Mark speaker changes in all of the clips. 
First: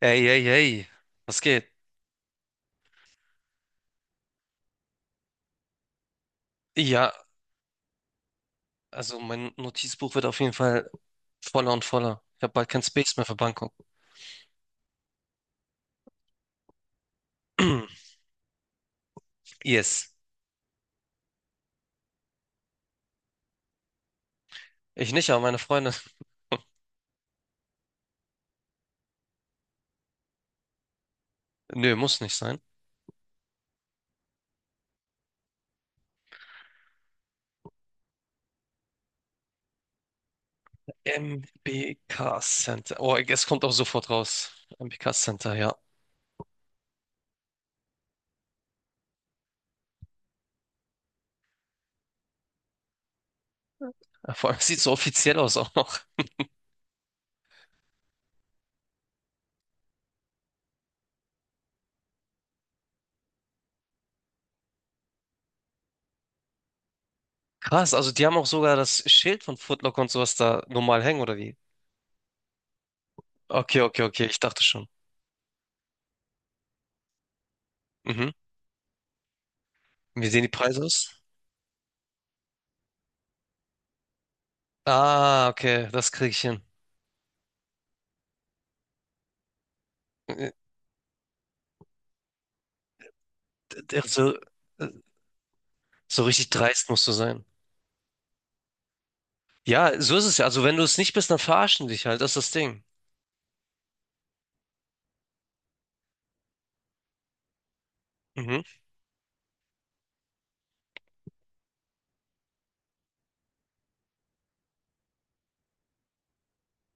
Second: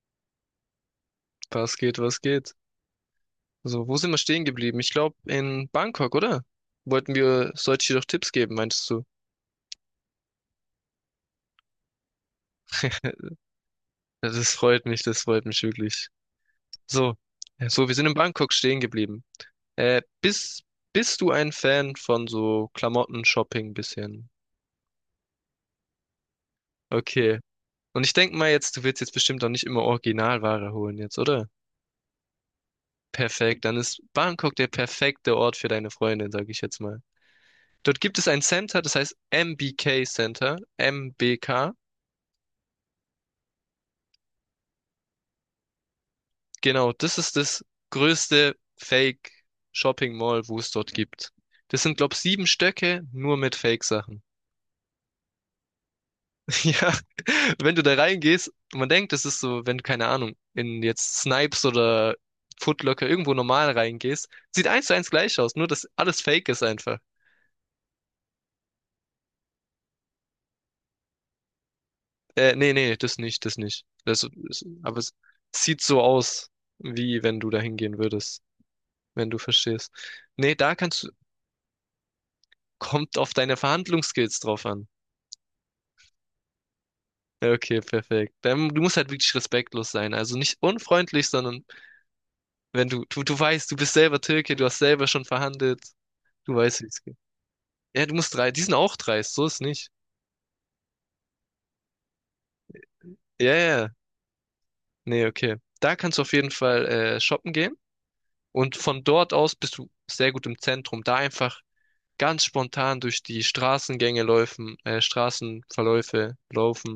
Speaker 1: Ey, ey, ey, was geht?
Speaker 2: Was geht, was geht? So, wo sind wir stehen geblieben? Ich glaube in Bangkok, oder?
Speaker 1: Ja,
Speaker 2: Sollte ich dir doch Tipps geben, meinst du?
Speaker 1: also mein Notizbuch wird auf jeden Fall voller und voller. Ich habe bald kein Space mehr für Bangkok.
Speaker 2: Das freut mich wirklich. So, wir sind in Bangkok stehen geblieben. Äh,
Speaker 1: Yes.
Speaker 2: bist, bist du ein Fan von so Klamotten, Shopping bisschen?
Speaker 1: Ich nicht, aber meine Freunde.
Speaker 2: Okay. Und ich denke mal jetzt, du willst jetzt bestimmt auch nicht immer Originalware holen jetzt, oder?
Speaker 1: Nö, muss nicht sein.
Speaker 2: Perfekt, dann ist Bangkok der perfekte Ort für deine Freundin, sage ich jetzt mal. Dort gibt es ein Center, das heißt MBK Center, MBK.
Speaker 1: MBK Center. Oh, es kommt auch sofort raus. MBK Center, ja.
Speaker 2: Genau, das ist das größte Fake-Shopping-Mall, wo es dort gibt. Das sind, glaube ich, sieben Stöcke nur mit Fake-Sachen.
Speaker 1: Ja, vor allem es sieht so offiziell aus auch noch.
Speaker 2: Ja, wenn du da reingehst, man denkt, das ist so, wenn du, keine Ahnung, in jetzt Snipes oder Foot Locker irgendwo normal reingehst, sieht eins zu eins gleich aus, nur dass alles Fake ist einfach.
Speaker 1: Krass, also die haben auch sogar das Schild von Foot Locker und sowas da normal hängen, oder wie?
Speaker 2: Nee, nee, das nicht, das
Speaker 1: Okay,
Speaker 2: nicht.
Speaker 1: okay, okay, ich dachte schon.
Speaker 2: Aber es sieht so aus, wie wenn du da hingehen
Speaker 1: Mhm.
Speaker 2: würdest, wenn du verstehst.
Speaker 1: Wie sehen die
Speaker 2: Nee,
Speaker 1: Preise aus?
Speaker 2: kommt auf deine Verhandlungsskills drauf an.
Speaker 1: Ah, okay, das kriege ich hin.
Speaker 2: Ja, okay, perfekt. Dann, du musst halt wirklich respektlos sein. Also
Speaker 1: Äh,
Speaker 2: nicht unfreundlich, sondern wenn du weißt, du bist
Speaker 1: d-
Speaker 2: selber
Speaker 1: Also,
Speaker 2: Türke, du hast
Speaker 1: äh,
Speaker 2: selber schon verhandelt.
Speaker 1: So richtig
Speaker 2: Du weißt, wie
Speaker 1: dreist
Speaker 2: es
Speaker 1: musst du
Speaker 2: geht.
Speaker 1: sein.
Speaker 2: Ja, du musst drei, die sind auch dreist, so ist nicht.
Speaker 1: Ja, so ist es ja. Also wenn du es nicht bist, dann verarschen dich halt. Das ist das Ding.
Speaker 2: Ja, ja. Ja. Nee, okay. Da kannst du auf jeden Fall shoppen gehen.
Speaker 1: Mhm.
Speaker 2: Und von dort aus bist du sehr gut im Zentrum. Da einfach ganz spontan durch die Straßengänge laufen, Straßenverläufe laufen.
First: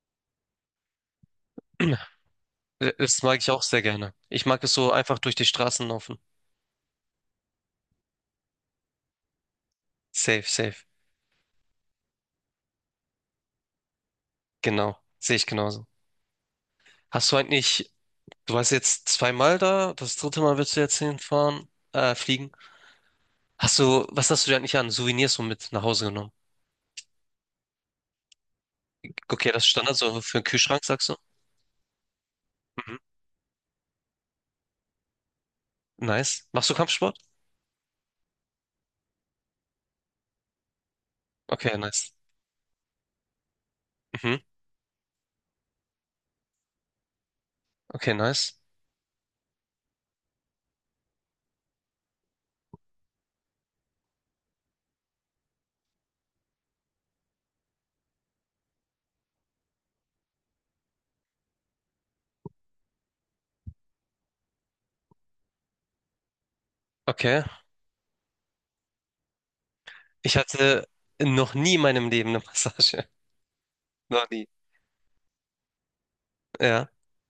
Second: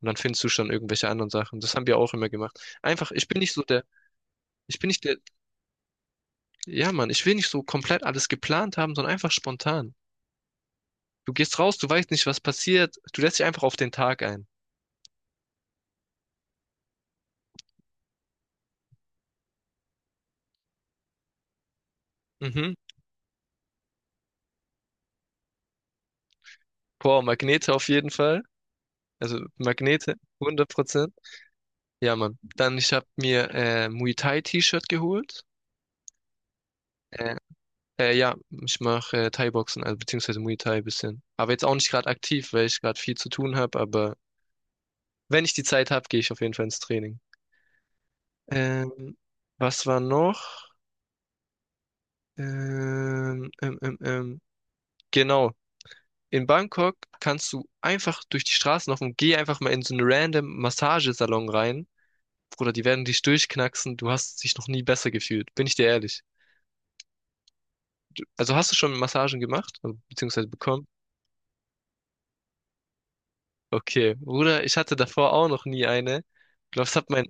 Speaker 2: Und dann findest du schon irgendwelche anderen Sachen. Das haben wir auch immer gemacht. Einfach,
Speaker 1: Das mag ich auch sehr gerne. Ich mag es
Speaker 2: ich bin
Speaker 1: so
Speaker 2: nicht
Speaker 1: einfach
Speaker 2: der,
Speaker 1: durch die Straßen laufen.
Speaker 2: Ja, Mann, ich will nicht so komplett alles geplant haben, sondern einfach spontan.
Speaker 1: Safe, safe.
Speaker 2: Du gehst raus, du weißt nicht, was passiert. Du lässt dich einfach auf den Tag ein.
Speaker 1: Genau. Sehe ich genauso. Hast du eigentlich, du warst jetzt zweimal da, das dritte Mal willst du jetzt hinfahren, fliegen.
Speaker 2: Mhm.
Speaker 1: Hast du, was hast du dir eigentlich an Souvenirs so mit nach Hause genommen?
Speaker 2: Boah, Magnete auf jeden Fall. Also
Speaker 1: Okay, das ist Standard
Speaker 2: Magnete,
Speaker 1: so für den
Speaker 2: hundert
Speaker 1: Kühlschrank, sagst
Speaker 2: Prozent.
Speaker 1: du?
Speaker 2: Ja, Mann. Dann, ich
Speaker 1: Mhm.
Speaker 2: habe mir Muay Thai T-Shirt geholt.
Speaker 1: Nice. Machst du Kampfsport?
Speaker 2: Äh, ja, ich mache Thai-Boxen, also beziehungsweise Muay Thai ein bisschen. Aber jetzt auch
Speaker 1: Okay,
Speaker 2: nicht gerade
Speaker 1: nice.
Speaker 2: aktiv, weil ich gerade viel zu tun habe. Aber
Speaker 1: Mhm.
Speaker 2: wenn ich die Zeit habe, gehe ich auf jeden Fall ins Training.
Speaker 1: Okay, nice.
Speaker 2: Ähm, was war noch? Ähm, ähm, ähm, ähm. Genau, in Bangkok kannst du einfach durch die Straßen laufen und geh einfach mal in so einen random Massagesalon rein. Bruder, die werden dich durchknacksen. Du hast dich noch nie besser gefühlt. Bin ich dir ehrlich.
Speaker 1: Okay.
Speaker 2: Also hast du schon Massagen gemacht? Also,
Speaker 1: Ich
Speaker 2: beziehungsweise
Speaker 1: hatte
Speaker 2: bekommen?
Speaker 1: noch nie in meinem Leben eine Massage.
Speaker 2: Okay.
Speaker 1: Noch nie.
Speaker 2: Bruder, ich hatte davor auch noch nie eine. Ich glaube,
Speaker 1: Ja.
Speaker 2: es hat mein,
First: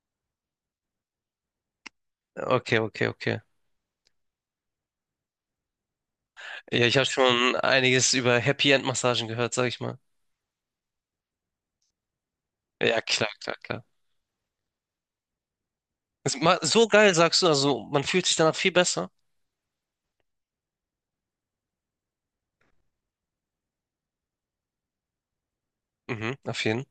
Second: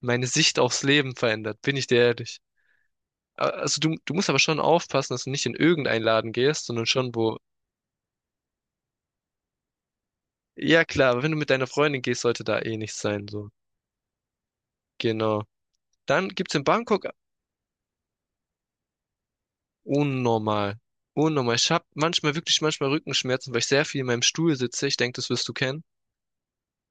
Speaker 2: meine Sicht aufs Leben verändert. Bin ich dir ehrlich.
Speaker 1: Okay, okay, okay.
Speaker 2: Also du musst aber schon aufpassen, dass du nicht in irgendeinen Laden gehst,
Speaker 1: Ja,
Speaker 2: sondern
Speaker 1: ich habe
Speaker 2: schon wo.
Speaker 1: schon einiges über Happy End Massagen gehört, sag ich mal.
Speaker 2: Ja klar, aber wenn du mit deiner Freundin gehst, sollte da eh
Speaker 1: Ja,
Speaker 2: nichts sein.
Speaker 1: klar,
Speaker 2: So.
Speaker 1: klar, klar.
Speaker 2: Genau. Dann gibt's in
Speaker 1: So
Speaker 2: Bangkok
Speaker 1: geil, sagst du, also man fühlt sich danach viel besser.
Speaker 2: Unnormal. Unnormal. Ich habe manchmal wirklich manchmal Rückenschmerzen, weil ich sehr viel in meinem Stuhl sitze. Ich denke, das wirst du kennen.
Speaker 1: Mhm, auf jeden.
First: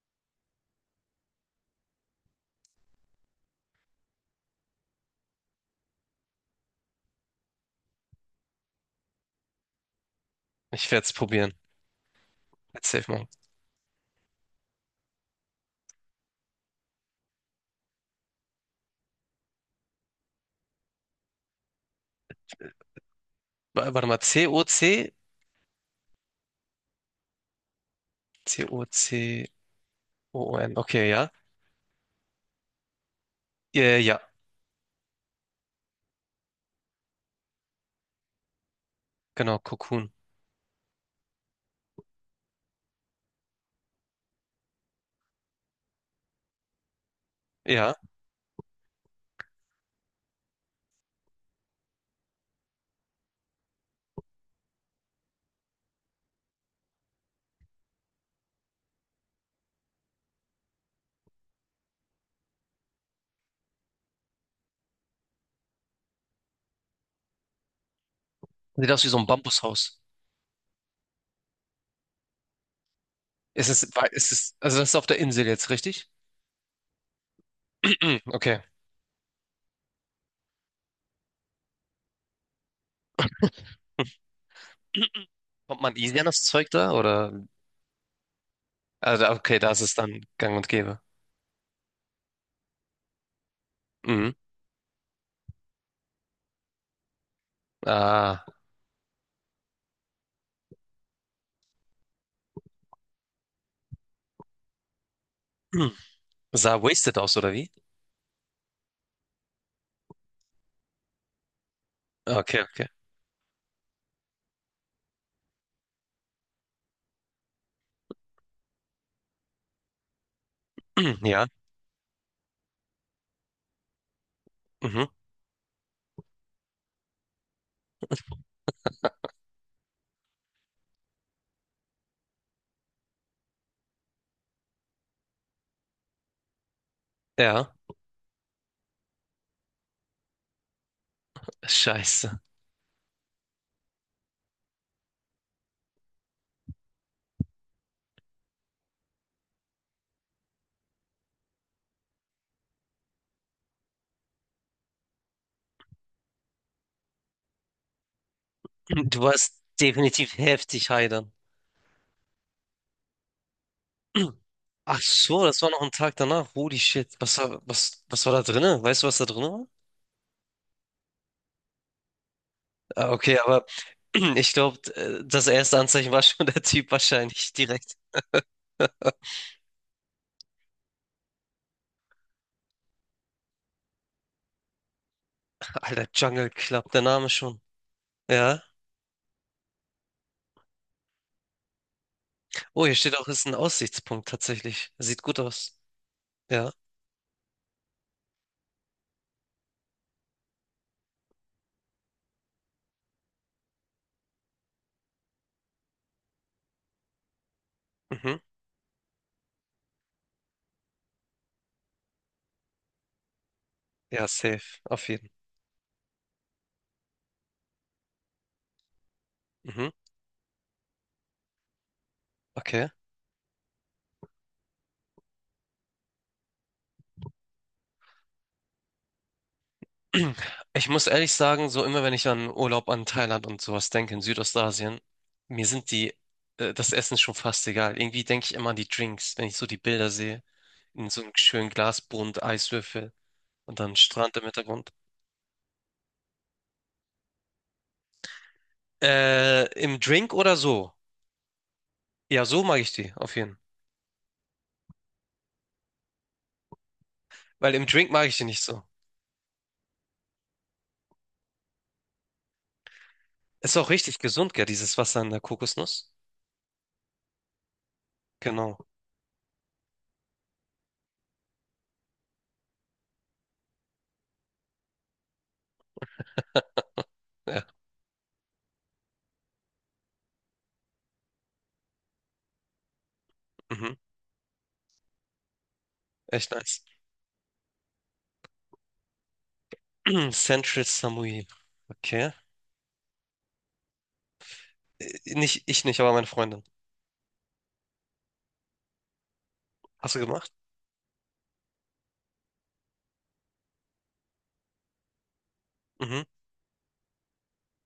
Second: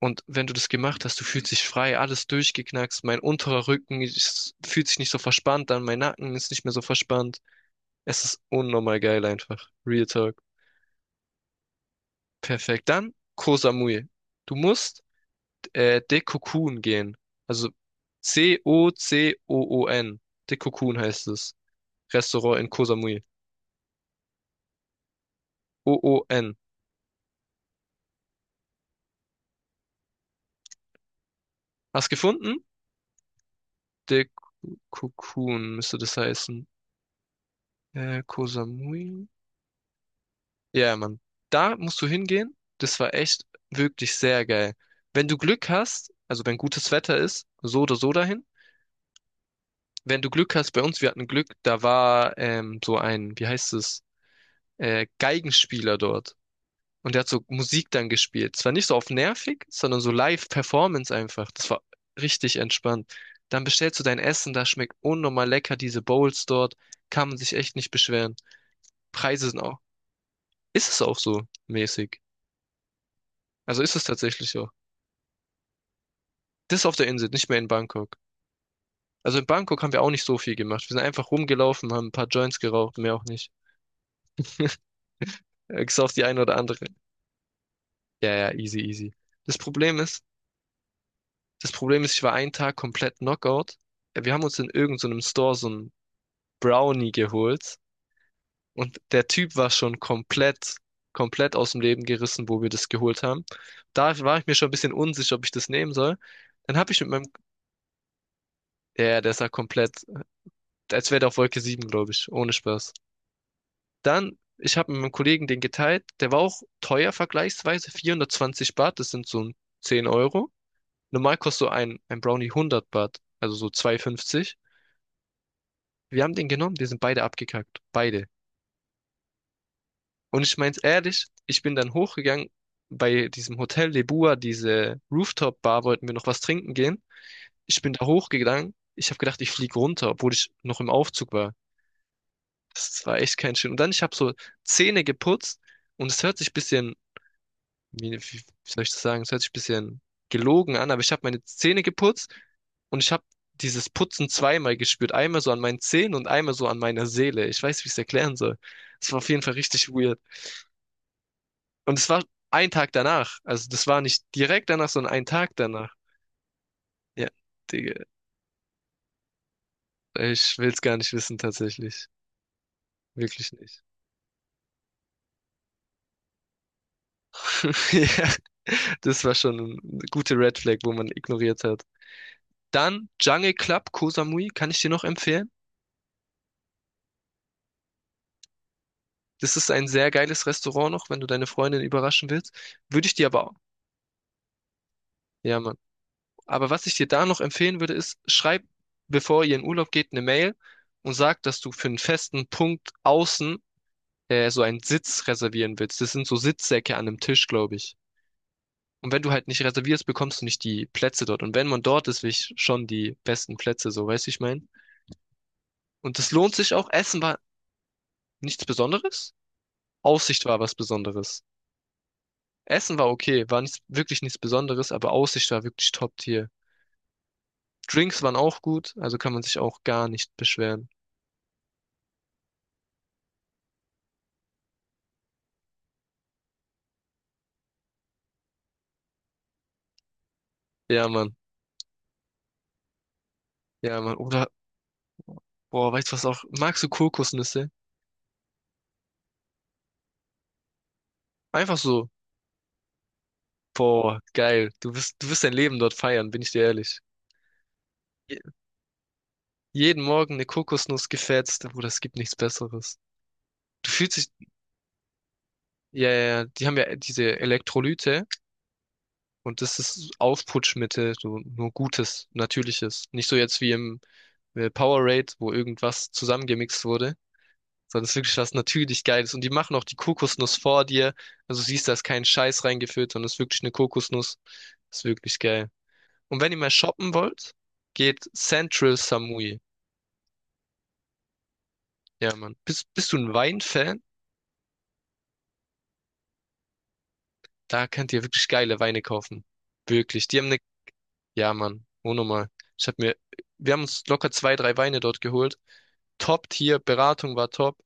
Speaker 2: Und wenn du das gemacht hast, du fühlst dich frei, alles durchgeknackst. Mein unterer Rücken ist, fühlt sich nicht so verspannt an, mein Nacken ist nicht mehr so verspannt. Es ist unnormal geil einfach. Real Talk.
Speaker 1: Ich werde es probieren. Let's
Speaker 2: Perfekt.
Speaker 1: safe
Speaker 2: Dann
Speaker 1: machen.
Speaker 2: Koh Samui. Du musst Dekokun gehen. Also C-O-C-O-O-N. Dekokun heißt es. Restaurant in Koh Samui.
Speaker 1: Warte mal, C-O-C?
Speaker 2: O-O-N.
Speaker 1: C-O-C-O-O-N. Okay, ja.
Speaker 2: Hast gefunden?
Speaker 1: Ja, ja, ja.
Speaker 2: Cocoon müsste das heißen. Koh Samui?
Speaker 1: Genau, Cocoon.
Speaker 2: Ja, Mann. Da musst du hingehen. Das war echt wirklich sehr geil. Wenn du Glück hast, also wenn gutes Wetter ist, so
Speaker 1: Ja.
Speaker 2: oder so dahin. Wenn du Glück hast, bei uns, wir hatten Glück, da war so ein, wie heißt es, Geigenspieler dort. Und der hat so Musik dann gespielt. Zwar nicht so auf nervig, sondern so Live-Performance einfach. Das war richtig entspannt. Dann bestellst du dein Essen, da schmeckt unnormal lecker, diese Bowls dort. Kann man sich echt nicht beschweren.
Speaker 1: Sieht aus wie so ein
Speaker 2: Preise sind auch.
Speaker 1: Bambushaus.
Speaker 2: Ist es auch so mäßig? Also ist es
Speaker 1: Ist
Speaker 2: tatsächlich
Speaker 1: es,
Speaker 2: so.
Speaker 1: also das ist auf der Insel jetzt, richtig?
Speaker 2: Das auf der Insel, nicht mehr in Bangkok.
Speaker 1: Okay.
Speaker 2: Also in Bangkok haben wir auch nicht so viel gemacht. Wir sind einfach rumgelaufen, haben ein paar Joints geraucht, mehr auch nicht.
Speaker 1: Kommt man
Speaker 2: Bis auf
Speaker 1: easy
Speaker 2: die
Speaker 1: an das
Speaker 2: eine oder
Speaker 1: Zeug
Speaker 2: andere.
Speaker 1: da? Oder?
Speaker 2: Ja, ja, easy, easy.
Speaker 1: Also, okay,
Speaker 2: Das
Speaker 1: da ist es
Speaker 2: Problem
Speaker 1: dann
Speaker 2: ist,
Speaker 1: gang und gäbe.
Speaker 2: das Problem ist, ich war einen Tag komplett Knockout.
Speaker 1: Mhm.
Speaker 2: Wir haben uns in irgendeinem so einem Store so einen Brownie geholt
Speaker 1: Ah.
Speaker 2: und der Typ war schon komplett aus dem Leben gerissen, wo wir das geholt haben. Da war ich mir schon ein bisschen unsicher, ob ich das
Speaker 1: Hm.
Speaker 2: nehmen soll.
Speaker 1: Sah
Speaker 2: Dann habe ich mit
Speaker 1: wasted
Speaker 2: meinem,
Speaker 1: aus, oder wie?
Speaker 2: ja, ja, der sah komplett als wäre der auf Wolke 7 glaube ich. Ohne
Speaker 1: Okay, okay.
Speaker 2: Spaß. Dann, ich habe mit meinem Kollegen den geteilt. Der war auch teuer vergleichsweise. 420 Baht, das sind so ein 10 Euro.
Speaker 1: Hm,
Speaker 2: Normal
Speaker 1: ja.
Speaker 2: kostet so ein Brownie 100 Baht, also so 2,50.
Speaker 1: Mhm.
Speaker 2: Wir haben den genommen, wir sind beide abgekackt. Beide. Und ich mein's ehrlich, ich bin dann hochgegangen bei diesem Hotel Lebua, diese Rooftop-Bar, wollten wir noch was trinken gehen.
Speaker 1: Ja.
Speaker 2: Ich bin da hochgegangen. Ich habe gedacht, ich fliege runter, obwohl ich noch im Aufzug war.
Speaker 1: Scheiße.
Speaker 2: Das war echt kein schön. Und dann, ich habe so Zähne geputzt und es hört sich ein bisschen, wie soll ich das sagen, es hört sich ein bisschen gelogen an, aber ich habe meine Zähne geputzt und ich habe dieses Putzen zweimal gespürt. Einmal so an meinen Zähnen und einmal so an meiner Seele. Ich weiß, wie ich es erklären soll. Es war
Speaker 1: Du
Speaker 2: auf jeden Fall
Speaker 1: warst
Speaker 2: richtig weird.
Speaker 1: definitiv heftig high dann.
Speaker 2: Und es war ein Tag danach. Also das war nicht
Speaker 1: Hm.
Speaker 2: direkt danach,
Speaker 1: Ach
Speaker 2: sondern ein
Speaker 1: so,
Speaker 2: Tag
Speaker 1: das war noch ein
Speaker 2: danach.
Speaker 1: Tag danach. Holy shit.
Speaker 2: Ja, Digga,
Speaker 1: Was, was war da drinne? Weißt du, was da drin war?
Speaker 2: ich will es gar nicht wissen tatsächlich.
Speaker 1: Ah, okay,
Speaker 2: Wirklich
Speaker 1: aber
Speaker 2: nicht.
Speaker 1: ich glaube, das erste Anzeichen war schon der Typ wahrscheinlich direkt.
Speaker 2: Ja, das war schon eine gute Red Flag, wo man ignoriert hat. Dann Jungle Club Koh Samui kann ich dir noch empfehlen.
Speaker 1: Alter, Jungle Club, der Name schon. Ja.
Speaker 2: Das ist ein sehr geiles Restaurant noch, wenn du deine Freundin überraschen willst.
Speaker 1: Oh, hier
Speaker 2: Würde ich
Speaker 1: steht auch,
Speaker 2: dir
Speaker 1: ist
Speaker 2: aber
Speaker 1: ein
Speaker 2: auch.
Speaker 1: Aussichtspunkt tatsächlich. Sieht gut
Speaker 2: Ja, Mann.
Speaker 1: aus.
Speaker 2: Aber
Speaker 1: Ja,
Speaker 2: was ich dir da noch empfehlen würde, ist, schreib, bevor ihr in Urlaub geht, eine Mail und sag, dass du für einen festen Punkt außen so einen Sitz reservieren willst. Das sind so Sitzsäcke an einem Tisch, glaube ich.
Speaker 1: mhm.
Speaker 2: Und wenn du halt nicht reservierst, bekommst du nicht die Plätze dort. Und wenn man dort ist, will ich schon die besten Plätze, so
Speaker 1: Ja,
Speaker 2: weißt du, ich mein.
Speaker 1: safe, auf jeden.
Speaker 2: Und das lohnt sich auch. Essen war nichts Besonderes.
Speaker 1: Mhm.
Speaker 2: Aussicht war was Besonderes.
Speaker 1: Okay.
Speaker 2: Essen war okay, war nicht, wirklich nichts Besonderes, aber Aussicht war wirklich Top-Tier. Drinks waren auch gut, also kann man sich auch gar nicht
Speaker 1: Ich
Speaker 2: beschweren.
Speaker 1: muss ehrlich sagen, so immer wenn ich an Urlaub an Thailand und sowas denke, in Südostasien, mir sind die, das Essen schon fast egal. Irgendwie denke ich immer an die Drinks, wenn ich so die Bilder sehe,
Speaker 2: Ja,
Speaker 1: in so einem
Speaker 2: Mann.
Speaker 1: schönen Glasbund, Eiswürfel und dann
Speaker 2: Ja, Mann.
Speaker 1: Strand im
Speaker 2: Oder,
Speaker 1: Hintergrund.
Speaker 2: boah, weißt du was auch? Magst du Kokosnüsse?
Speaker 1: Im Drink oder so?
Speaker 2: Einfach so.
Speaker 1: Ja, so mag ich die, auf jeden Fall.
Speaker 2: Boah, geil. Du wirst dein Leben dort feiern, bin ich dir ehrlich.
Speaker 1: Weil im Drink mag ich
Speaker 2: Je-
Speaker 1: die nicht so.
Speaker 2: Jeden Morgen eine Kokosnuss gefetzt, Bruder, es gibt nichts Besseres.
Speaker 1: Ist auch
Speaker 2: Du fühlst
Speaker 1: richtig
Speaker 2: dich,
Speaker 1: gesund, gell, dieses Wasser in der Kokosnuss.
Speaker 2: ja, ja, ja, die haben ja diese Elektrolyte,
Speaker 1: Genau,
Speaker 2: Und das ist Aufputschmittel, so nur Gutes, Natürliches. Nicht so jetzt wie im Powerade, wo irgendwas zusammengemixt wurde,
Speaker 1: ja,
Speaker 2: sondern es ist wirklich was natürlich Geiles. Und die machen auch die Kokosnuss vor dir. Also siehst, da ist kein Scheiß reingefüllt, sondern es ist wirklich eine
Speaker 1: mhm.
Speaker 2: Kokosnuss. Ist wirklich geil. Und
Speaker 1: Echt
Speaker 2: wenn ihr mal
Speaker 1: nice.
Speaker 2: shoppen wollt, geht Central Samui.
Speaker 1: Central Samui. Okay.
Speaker 2: Ja, Mann. Bist du ein Weinfan?
Speaker 1: Nicht, ich nicht, aber meine Freundin.
Speaker 2: Da könnt ihr wirklich geile Weine kaufen.
Speaker 1: Hast du
Speaker 2: Wirklich. Die haben
Speaker 1: gemacht?
Speaker 2: eine Ja, Mann, unnormal. Ich hab mir, wir haben uns locker zwei, drei Weine dort geholt.
Speaker 1: Mhm.
Speaker 2: Top-Tier, Beratung war top,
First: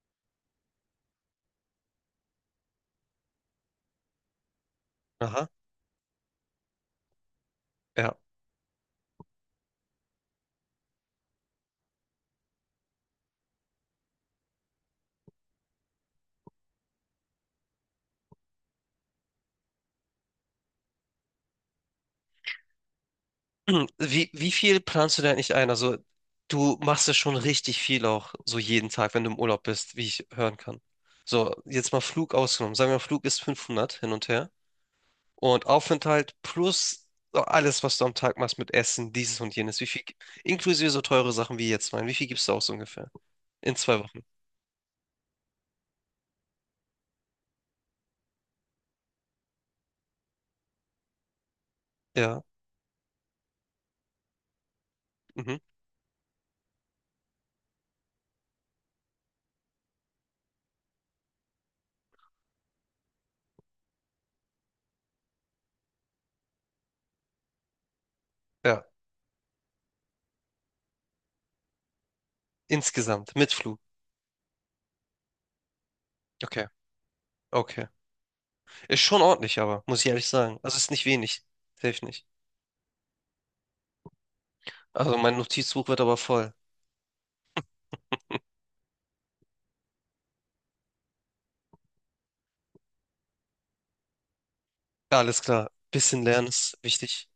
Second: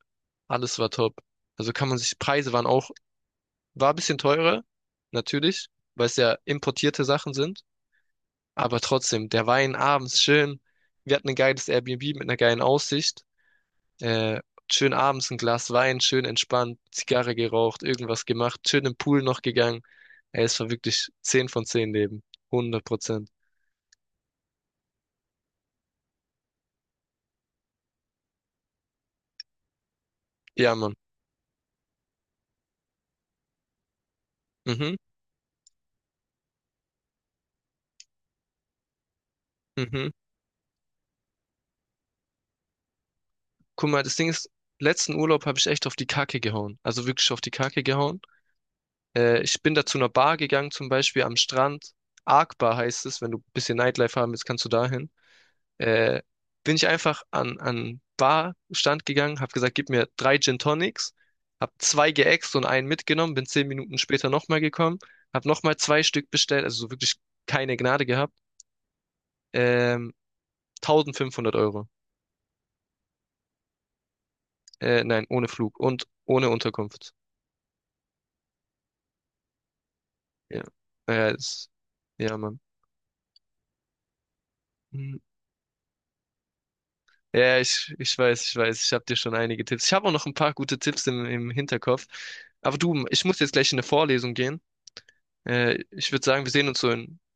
Speaker 2: alles war top. Also kann man sich, Preise waren auch, war ein bisschen teurer,
Speaker 1: Aha.
Speaker 2: natürlich, weil es ja importierte Sachen sind.
Speaker 1: Ja.
Speaker 2: Aber trotzdem, der Wein abends schön. Wir hatten ein geiles Airbnb mit einer geilen Aussicht. Äh, schön abends ein Glas Wein, schön entspannt, Zigarre geraucht, irgendwas gemacht, schön im Pool noch gegangen. Ey, es war wirklich 10 von 10 Leben. 100%.
Speaker 1: Wie viel planst du denn eigentlich ein? Also, du machst ja schon richtig viel auch, so jeden Tag, wenn du im Urlaub bist, wie ich hören
Speaker 2: Ja,
Speaker 1: kann.
Speaker 2: Mann.
Speaker 1: So, jetzt mal Flug ausgenommen. Sagen wir mal, Flug ist 500 hin und her.
Speaker 2: Mhm,
Speaker 1: Und Aufenthalt plus so alles, was du am Tag machst mit Essen, dieses und jenes. Wie viel,
Speaker 2: mhm.
Speaker 1: inklusive so teure Sachen wie jetzt mein. Wie viel gibst du aus ungefähr? In
Speaker 2: Guck
Speaker 1: zwei
Speaker 2: mal, das
Speaker 1: Wochen.
Speaker 2: Ding ist, letzten Urlaub habe ich echt auf die Kacke gehauen. Also wirklich auf die Kacke gehauen. Ich bin da zu einer Bar gegangen, zum Beispiel am Strand.
Speaker 1: Ja.
Speaker 2: Arc Bar heißt es, wenn du ein bisschen Nightlife haben willst, kannst du dahin.
Speaker 1: Mhm.
Speaker 2: Äh, Bin ich einfach an Barstand gegangen, habe gesagt, gib mir drei Gin Tonics, habe zwei geäxt und einen mitgenommen, bin 10 Minuten später nochmal gekommen, habe nochmal zwei Stück bestellt, also so wirklich keine Gnade gehabt.
Speaker 1: Ja.
Speaker 2: Ähm, 1.500 Euro.
Speaker 1: Insgesamt. Mit Flug.
Speaker 2: Nein, ohne Flug und ohne
Speaker 1: Okay.
Speaker 2: Unterkunft.
Speaker 1: Okay. Ist schon ordentlich, aber, muss ich ehrlich sagen.
Speaker 2: Ja.
Speaker 1: Also ist nicht
Speaker 2: Ah ja,
Speaker 1: wenig.
Speaker 2: ist,
Speaker 1: Hilft nicht.
Speaker 2: ja, Mann. Hm.
Speaker 1: Also mein Notizbuch wird aber voll.
Speaker 2: Ja, ich weiß, ich weiß. Ich habe dir schon einige Tipps. Ich habe auch noch ein paar gute Tipps im Hinterkopf. Aber du, ich muss jetzt gleich in eine Vorlesung gehen.
Speaker 1: Ja, alles klar.
Speaker 2: Ich
Speaker 1: Bisschen
Speaker 2: würde sagen,
Speaker 1: lernen
Speaker 2: wir sehen
Speaker 1: ist
Speaker 2: uns so in
Speaker 1: wichtig.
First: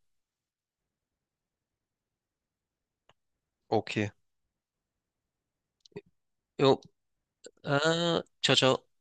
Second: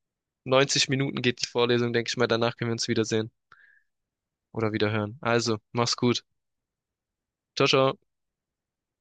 Speaker 2: 90 Minuten geht die Vorlesung, denke ich mal. Danach können wir uns wiedersehen
Speaker 1: Okay.
Speaker 2: oder wiederhören. Also, mach's gut.
Speaker 1: Jo.
Speaker 2: Ciao, ciao.
Speaker 1: Ciao, ciao.